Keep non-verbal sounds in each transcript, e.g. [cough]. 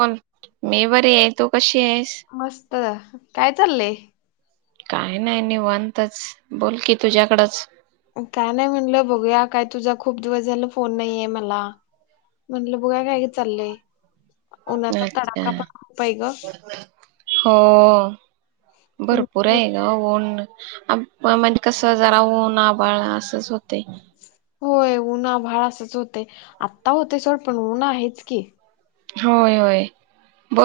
कोन, मी बरी हाय. तु कशी कशी आहेस. [unintelligible] काय चाललंय? काही नाही. निवानतच बोल की तुझ्याकडच. काय नाही म्हणलं, बघूया काय? तुझा खूप दिवस झाला फोन नाहीये मला, म्हंनलं बगुया काय चाललंय? उन्हाचा अच्छा! तडाखा पण खूप आहे ग हो भरपूर तुमच्याकडे आहे ग ऊन. अ म्हणजे कस जरा ऊन आभाळ असच हो तय. होय उन्ह आभाळ असचं होतय. आत्ता होते सोड पण उन्ह आहेच की? होय, होय.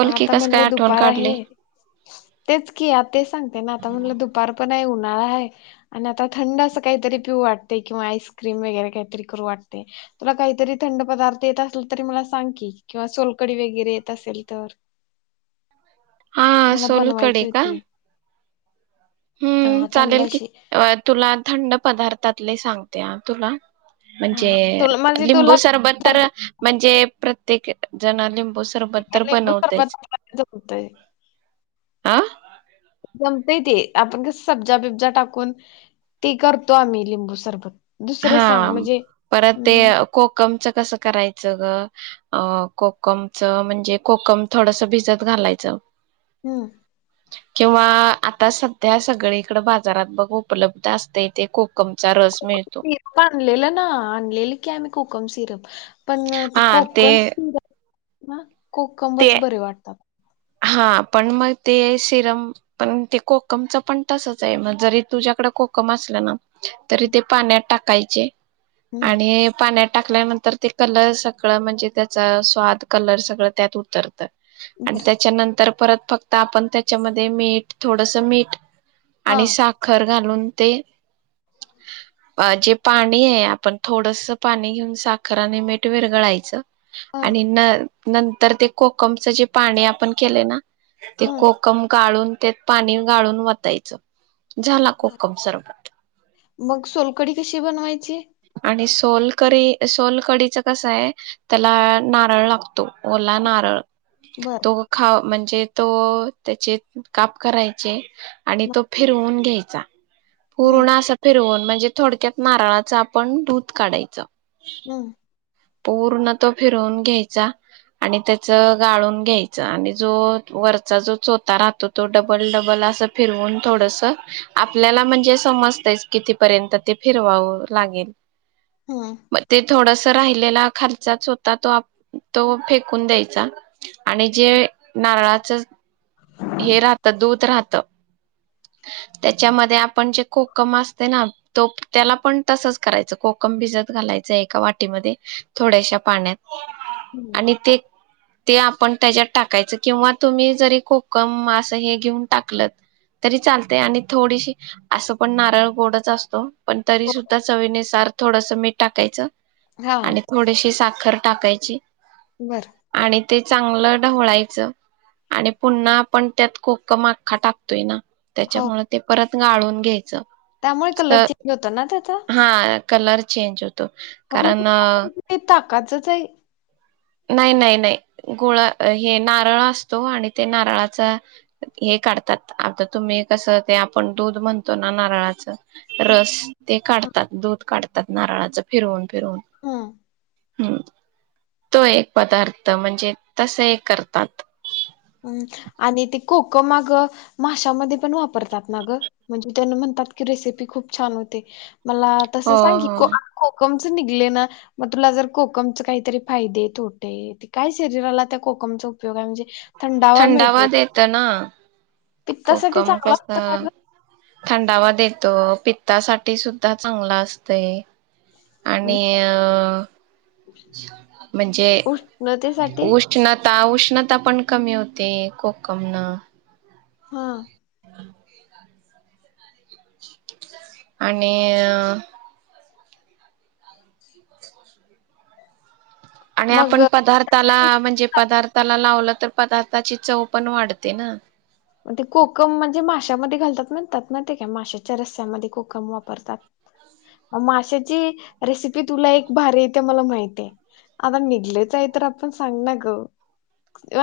मग आता कस काय म्हणले आठवण दुपार काढली? आहे तेच की आता ते सांगते ना, आता म्हणलं दुपार पण आहे उन्हाळा आहे. आणि आता थंड असं काहीतरी पिऊ वाटतय किंवा आईस्क्रीम वगैरे काहीतरी करू वाटतय. तुला काहीतरी थंड पदार्थ येत असल तरी मला सांग की किंवा सोलकडी वगैरे येत असेल. तर. हा मला सोलकडी बनवायची का? होती अ हम्म थंड चालेल की, अशी तुला थंड पदार्थ त्यातले सांगते हा तुला. म्हणजे, हां तुला म्हणजे तुला लिंबू सरबत करता तर येते म्हणजे प्रत्येक ज्याना लिंबू सरबत का? तर लिंबू सरबत बनवतेच. आपल्याला जमतंय. आं. जमतय ते, आपण कस सब्जा बिब्जा टाकून ते करतो आम्ही लिंबू सरबत. दुसरं सांग हां म्हणजे परत ते अं कोकम च कसं करायचं ग, अं कोकमच म्हणजे कोकम थोडस भिजत घालायचं. हम्म. किंवा, आता सध्या सगळीकड बाजारात बघ उपलब्ध असते ते कोकमचा रस. मिळतो. काणलेलं ना आणलेलं की आम्ही कोकम सिरप. पण ते कोकण सिरप वा ते कोकमच बरे वाटतात. हा पण मग ते सिरम पण ते कोकमचं पण तसच हाय, मग जरी तुझ्याकडे कोकम असलं ना तरी ते पाण्यात टाक कायचे हं आणि पाण्यात टाकल्यानंतर ते कलर सगळं म्हणजे त्याचा स्वाद कलर सगळं त्यात उतरतं. [inaudible] तर परत फक्त आपण त्याच्यामध्ये मीठ थोडस मीठ आणि हां साखर घालून ते अ जे पाणी ये आपण थोडसं पाणी घेऊन साखर आणि मीठ विरगळायचं. हां आणि ना नंतर ते कोकमचं जे पाणी आपण केलय ना ते हं. कोकम गाळून त्यात पाणी गाळून वतायचं. झाला कोकम सरबत. मग सोलकडी कशी बनवायची? आणि सोलकरी सोलकढीच कसं आहे त्याला नारळ लागतो. ओला नारळ बरं तो खाव म्हणजे तो त्याचे काप करायचे. आणि तो फिरवून घ्याय चा हं पूर्ण असा फिरवून म्हणजे थोडक्यात नारळाचा आ पण दूध काढायचं. हम्म पूर्ण तो फिरवून घ्यायचा आणि त्याचं गाळून घ्यायचं आणि जो वरचा जो चोथ राहतो तो डबल डबल असं फिरवून थोडस आपल्याला म्हणजे समजतच कितीपर्यंत ते फिरवावं लागेल. हं म ते थोडस राही खर्चाच होता तो तो फेकून द्यायचा आणि जे नारळाच हे राहत दूध राहत त्याच्यामध्ये आपण जे कोकम असते ना तो त्याला पण तसच करायचं कोकम भिजत घालायचं एका वाटीमध्ये थोड्याश्या पाण्यात हं. आणि ते ते आपण त्याच्यात टाकायच किंवा तुम्ही जरी कोकमअसं हे घेऊन टाकल तरी चालते आणि थोडीशी असं पण नारळ गोडच असतो. पण तरी सुद्धा चवीनुसार थोडस मीठ टाकायचं. हां, आणि थोडीशी साखर. खर टाकायची. बरं. आणि ते चांगलं ढवळायचं आणि पुन्हा आपण त्यात खूप कोकम अख्खा टाकतोय ना. हो. त्याच्यामुळे ते परत गाळून घ्यायचं. त्यामुळे तर कलर चेंज होतो ना त्याचा. हा कलर चेंज होतो. कारण काच च आहे नाही नाही नाही गोळा हे नारळ असतो आणि ते नारळाचा हे काढतात आता तुम्ही कसं ते आपण दूध म्हणतो ना नारळाचं. हं, रस ते काढतात दूध काढतात. नारळाचं फिरवून फिरवून हा हो तो एक पदार्थ म्हणजे तस एक करतात. म् आणि ते कोकम आग माशामध्ये पण वापरतात ना ग म्हणजे त्यांना म्हणतात की रेसिपी खूप छान होते. मला हो तसं सांग की हो निघले ना मग तुला जर कोकम च काहीतरी फायदेे तोटे काय शरीराला त्या कोकमचा उपयोग आहे म्हणजे. थंडावा देत ना. पिक्तासाठी कोकम चांगला कस असत का ग? थंडावा देतो पित्तासाठी सुद्धा चांगला असतय. गं? आणि म्हणजे उष्णतेसाठी? उष्णता उष्णता पण कमी होते कोकम न. हा आणि आणि मग आपण पदार्थाला म्हणजे पदार्थाला लावलं तर पदार्थाची चव पण वाढते ना. ते कोकम म्हणजे माशामध्ये घालतात म्हणतात ना, ते काय माशाच्या रस्स्यामध्ये कोकम वापरतात, माशाची रेसिपी तुला एक भारी इथे मला माहती, आता निघलेच आहे तर आपण सांग ना ग.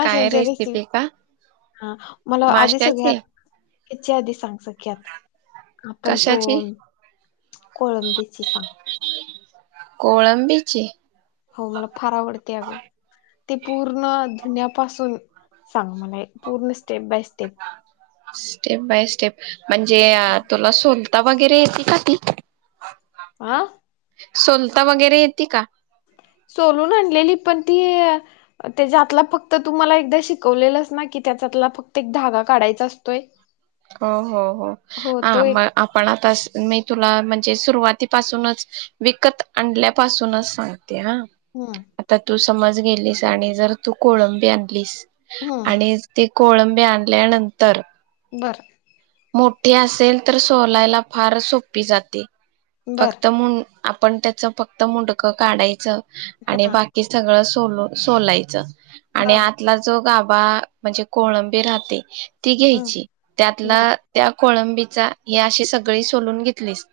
काय रेसिपी का हा वो मला आधी माश्याची सगळ्यात याच्या आधी सांग सगळ्यात आपण तो कशाची कोळंबीची सांग. कोळंबीची. हो मला फार आवडते, अगं. ते पूर्ण दधुन्यापासून सांग मला पूर्ण स्टेप बाय से स्टेप बाय स्टेप म्हणजे तुला सोल ता [unintelligible] गैरे येते का ती आह. सोलता वगैरे येते का, सोलून आणलेली. पण ती त्याच्यातला फक्त तुमला एकदा शिकवलेलंस ना की, त्याच्यातला फक्त एक धागा काढायचा असतोय. हो हो हो हो ह तो एक मग आपण आता. मी तुला म्हणजे, सुरुवातीपासूनच विकत आणल्यापासूनच सांग ते हा हम्म आता तू समज गेलीस आणि जर तू कोळंबी आणलीस. हम्म आणि ज ते. कोळंबी आणल्यानंतर. बरं मोठी असेल तर सोलायला फार सोपी जाते. बर फक्त मुून आपण त्याचं फक्त मुडकं काढायचं. आणि हा बाकी सगळं सू सोलो सोलायचं. हा आणि आतला जो गा बा म्हणजे कोळबी राहते. ती हम्म घ्यायची बर त्यातला त्या कोळंबीचा हे अशी सगळी सोलून घेतलीस.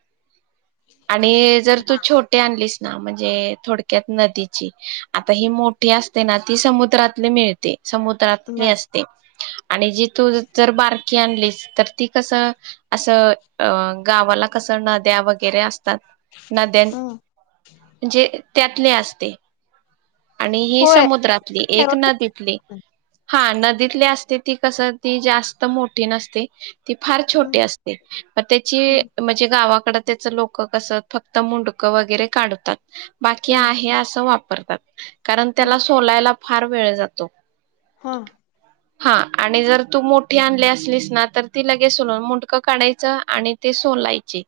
आणि जर तू छोटे आणलीस. ना म्हणजे थोडक्यात नदीची, आता ही मोठी असते ना ती समुद्रातली मिळते. समुद्रातले बर असते. आणि जी तू जर बारकी आणलीस तर. ती कसं असं अ गावाला कसं नद्या वगैरे अस ना नद्या हम्म म्हणजे. त्यातलेच असते. आणि ही होय समुद्रातील एक नदीतील. हा नदीतली असते ती कास, ती जास्त मोठी नसते, होय. ती फार छोटी हम्म असते, मग हम्म तेचा म्हणजे गावा त्याच लोकं कसं फक्त मुंडकं वगैरे काढतात? बाकी आहे, असं वापर. कारण हम्म त्याला बर सोलायला. फार वेळ जातो. हा. हा आणि जर तू मोठी आणले असलीस ना तर ती लगेच स मुंटकं काढायचं आणि ते सोलायचे.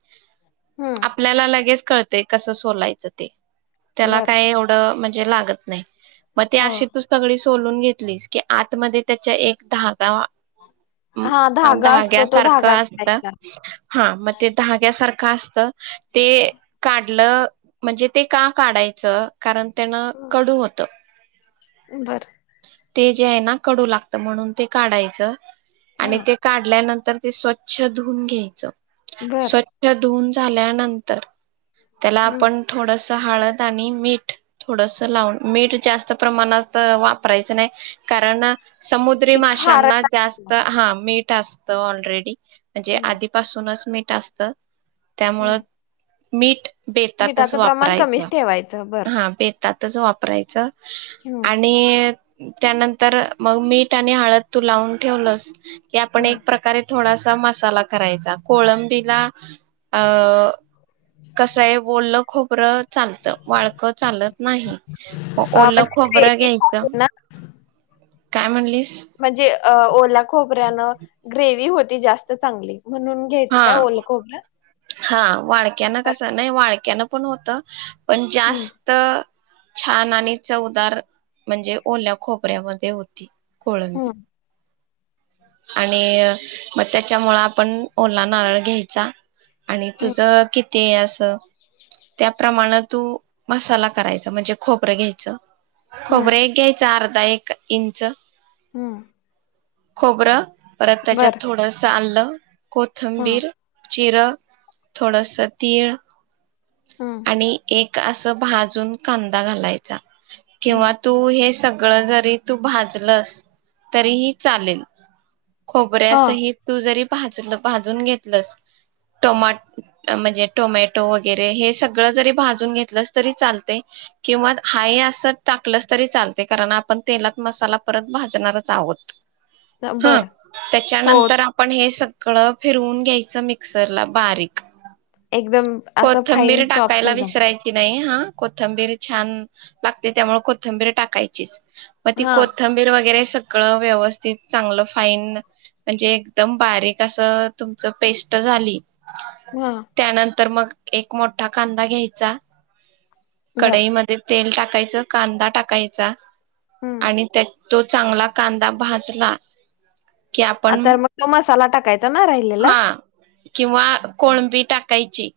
हम्म आपल्याला लगेच. कळतय, कसं सोलायचं ते. त्याला बर काय एवढं लागत नाही. मग ते हो अशे तू सगळी. सोलून घेतलीस की आतमध्ये त्याचा एक भाग हा असतो. धागा तो धाग्यासारखं धागा असतं, काढायचा हा मग ते धाग्यासारखंच असतं. ते काढलं म्हणजे ते का काढायचं, कारण. त्यांना कडू होतं बरं. ते जे आहे ना, कडू लागतं म्हणून ते काढायचं. हा आणि ते काढल्यानंतर. ते स्वच्छ धुवून घ्यायचे. बर स्वच्छ धुऊन. झाल्यानंतर. त्याला हम्म आपण थोडंसं. हळद आणि मीठ थोडंसं लावून, मीठ जास्त प्रमाणात वापरायचं. प्रायच नाही, कारण. समुद्री ती माशांना खारट असते. जास्त हा मीठ. असतो, ऑलरेडी. म्हणजे हम्म आधीपासूनच मी. असत. त्यामुळं हम्म मीठ बेतातच मिठाचं प्रमाण कमीच ठेवायचं. बर तातच वापरायचं. हम्म आणि त्यानंतर मग मीठ आणि हळद तू लावून ठेवलंस की आपण हम्म एक प्रकारे थोडासा मसाला करायचा. कोळंबीला अ कसय ओलं खोबरं चाल वाळकं चालत नाही. व अ ओलं म्हणजे खोबरं ग्रेव्ही घ्यायचं आहे ना काय म्हणलीस, म्हणजे, अ ओला खोबऱ्यान ग्रेवी होत ती जास्त चांगली. म्हणून घ्यायचं हा काय ओलखोबर हा वाळक् वाळक्यान कस नाही वाळक्यान पण होत पण हम्म जास्त छान आणि चवदार म्हणजे ओल्या खोबऱ्यामध्ये होती. कोळंबी हम्म आणि म त्याच्यामुळ आपण ओला नारळ घ्यायचा. आणि तुझं कि ते अस त्याप्रमाण तू मसाला करायचा म्हणजे खोबरं घ्यायचं. खोबरं हम्म एक घ्यायचं आर धा एक इंच हूं खोबरं परत त्याच्यात थोडंस आलं [inaudible] हा कोथंबीर जिरं, थोडासा तीळ हम्म आणि एक असं भाजून कांदा घालायचा किंवा हम्म तू हे सग सगळं जरी तू भाजलस तरीही चालेल. हा खोबऱ्यासही तू जरी भाजलं भाजून घेतलंस टमाट म्हणजे टोमॅटो वगैरे हे सगळं जरी भाजून घेतलंस तरी चालते किंवा हाय असं टाकलंस तरी चालते कारण आपण तेलात मसाला परत भाजणारच आहोत. हा बर हो त्याच्यानंतर आपण हे सग कळं फिरवून घ्यायचं मिक्सरला बारीक एकदम असं फाईन कोथंबीर चॉप्स टाकायला एकदम विसरायची नाही. हा कोथंबीरी छान लागते त्यामुळे कोथंबीरी टाकायचीच. मग ती हा कोथंबीर वगैरे सग गळं व्यवस्थित चांगलं फाईन म्हणजे एकदम बारीक असं तुमच पेस्ट झाली हा त्यानंतर मग एक मोठा कांदा घ्यायचा बर कडाईमध्ये तेल टाक कायचा कांदा टाकायचा हम्म आणि त्या तो चांगला कांदा भाजला कि आपण आता मग तो मसाला टाकायचा ना राहिलेला हा किंवा कोळंबी टाक कैची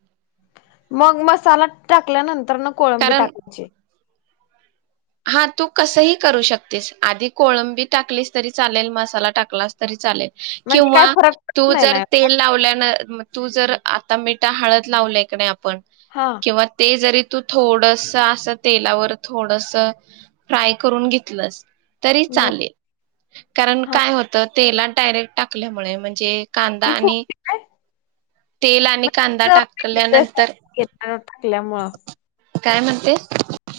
मग मसाला टाकल्यानं तर ना कोळंबी कारण टाकायची. हा तू कसही करू शकतेस आधी कोळंबी टाकलीस तरी चालेल, मसाला टाकलास तरी चालेल. म्हणजे किंवा काय फरक पडत तू नाही जर ना तेल लावल्या ना मग तू जर आता मीठा, हळद लावलाय क नाय आप पण हा किंवा ते जरी तू थोडा सा असं तेलावर थोड सा फ्राय करून घीतलंस तरी बर चालेल कारण हा काय होतं तेलात डायरेक्ट टाकल्यामुळे म्हणजे कांदा ती आणि फुगते काय तेल आणि कांदा टाकल्यानंतर टकल्यामुळं काय म्हणतेस?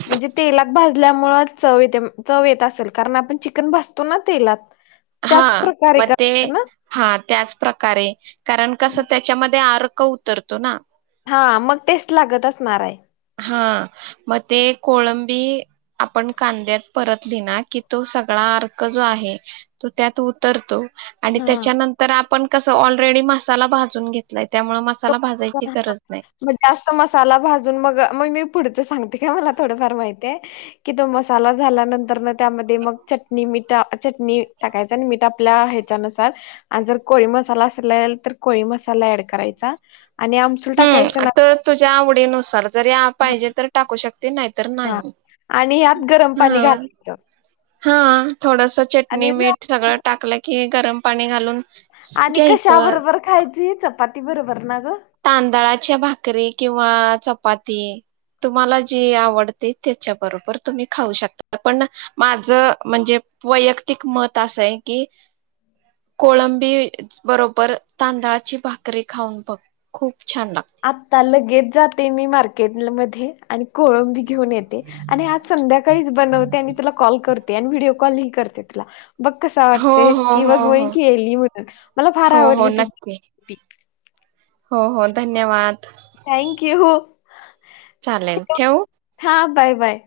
म्हणजे तेलात भाजल्यामुळे चव येते चव येत असेल कारण आपण चिकन भजतो ना तेलात. हा त्याच प्रकारे मग ते करते ना हा त्याच प्रकारे कारण कसं त्याच्यामध्ये आर क उतरतो ना. हा मग टेस्ट लागत असणार हाय. हा मग ते कोळंबी आपण कांद्यात परतली ना की तो सगळा अर्क जो आहे तो त्यात उतरतो आणि हा त्याच्यानंतर आप पण कस ऑलरेडी मसाला भाजून घेतलाय त्यामुळ मस् मग जास्त मसाला भाजून मग मग मी पुढच सांगते काय मला थोडंफार माहिताय की तो मसाला झाल्यानंतरन त्यामध्ये मग चटणी मिट चटणी टाकायचा आणि मीट आपला ह्याच्यानुसार आण जर कोळी मसाला असलेल तर कोळी मसाला ऍड करायचा आणि आमसूल हम्म टाकायचं आत ना तुज्या आवडीनुसार जरी त्या पाहिजे तर टाकू शकते न्हाय हा आणि ह्यात गरम पाणी घाल हां. हां. थोडस चटणी मीट सगळं टाकलं की हे गरम पाणी घालून स- आणि कशा घ्यायचं. बरोबर खायची? चपात् ती बरोबर ना गं? तांदळाच्या भाकरी किंवा चपाती तुम्हाला जे आवडत त्याच्या बरोबर तुम्ही खाऊ शकता पण माज म्हणजे वैयक्तिक मत असंय की कोळंबी बरोबर तांदळाची भाकरी खाऊन बघ. खूप छान लागते आत्ता लगेच जाते मी मार् केदल मध्ये आणि कोळंबी घेऊन येते आणि आज संध्याकाळीच बनवते आणि तुला कॉल करते आणि व्हिडिओ कॉल ही करते तुला बघ कस हो वाटतय हो की बघ हो मी हो केली म्हणून मला फार हो हो आवडली तु नक्की [unintelligible] हो हो धन्यवाद. Thank you. चालेल ठेउ? हा बाय बाय.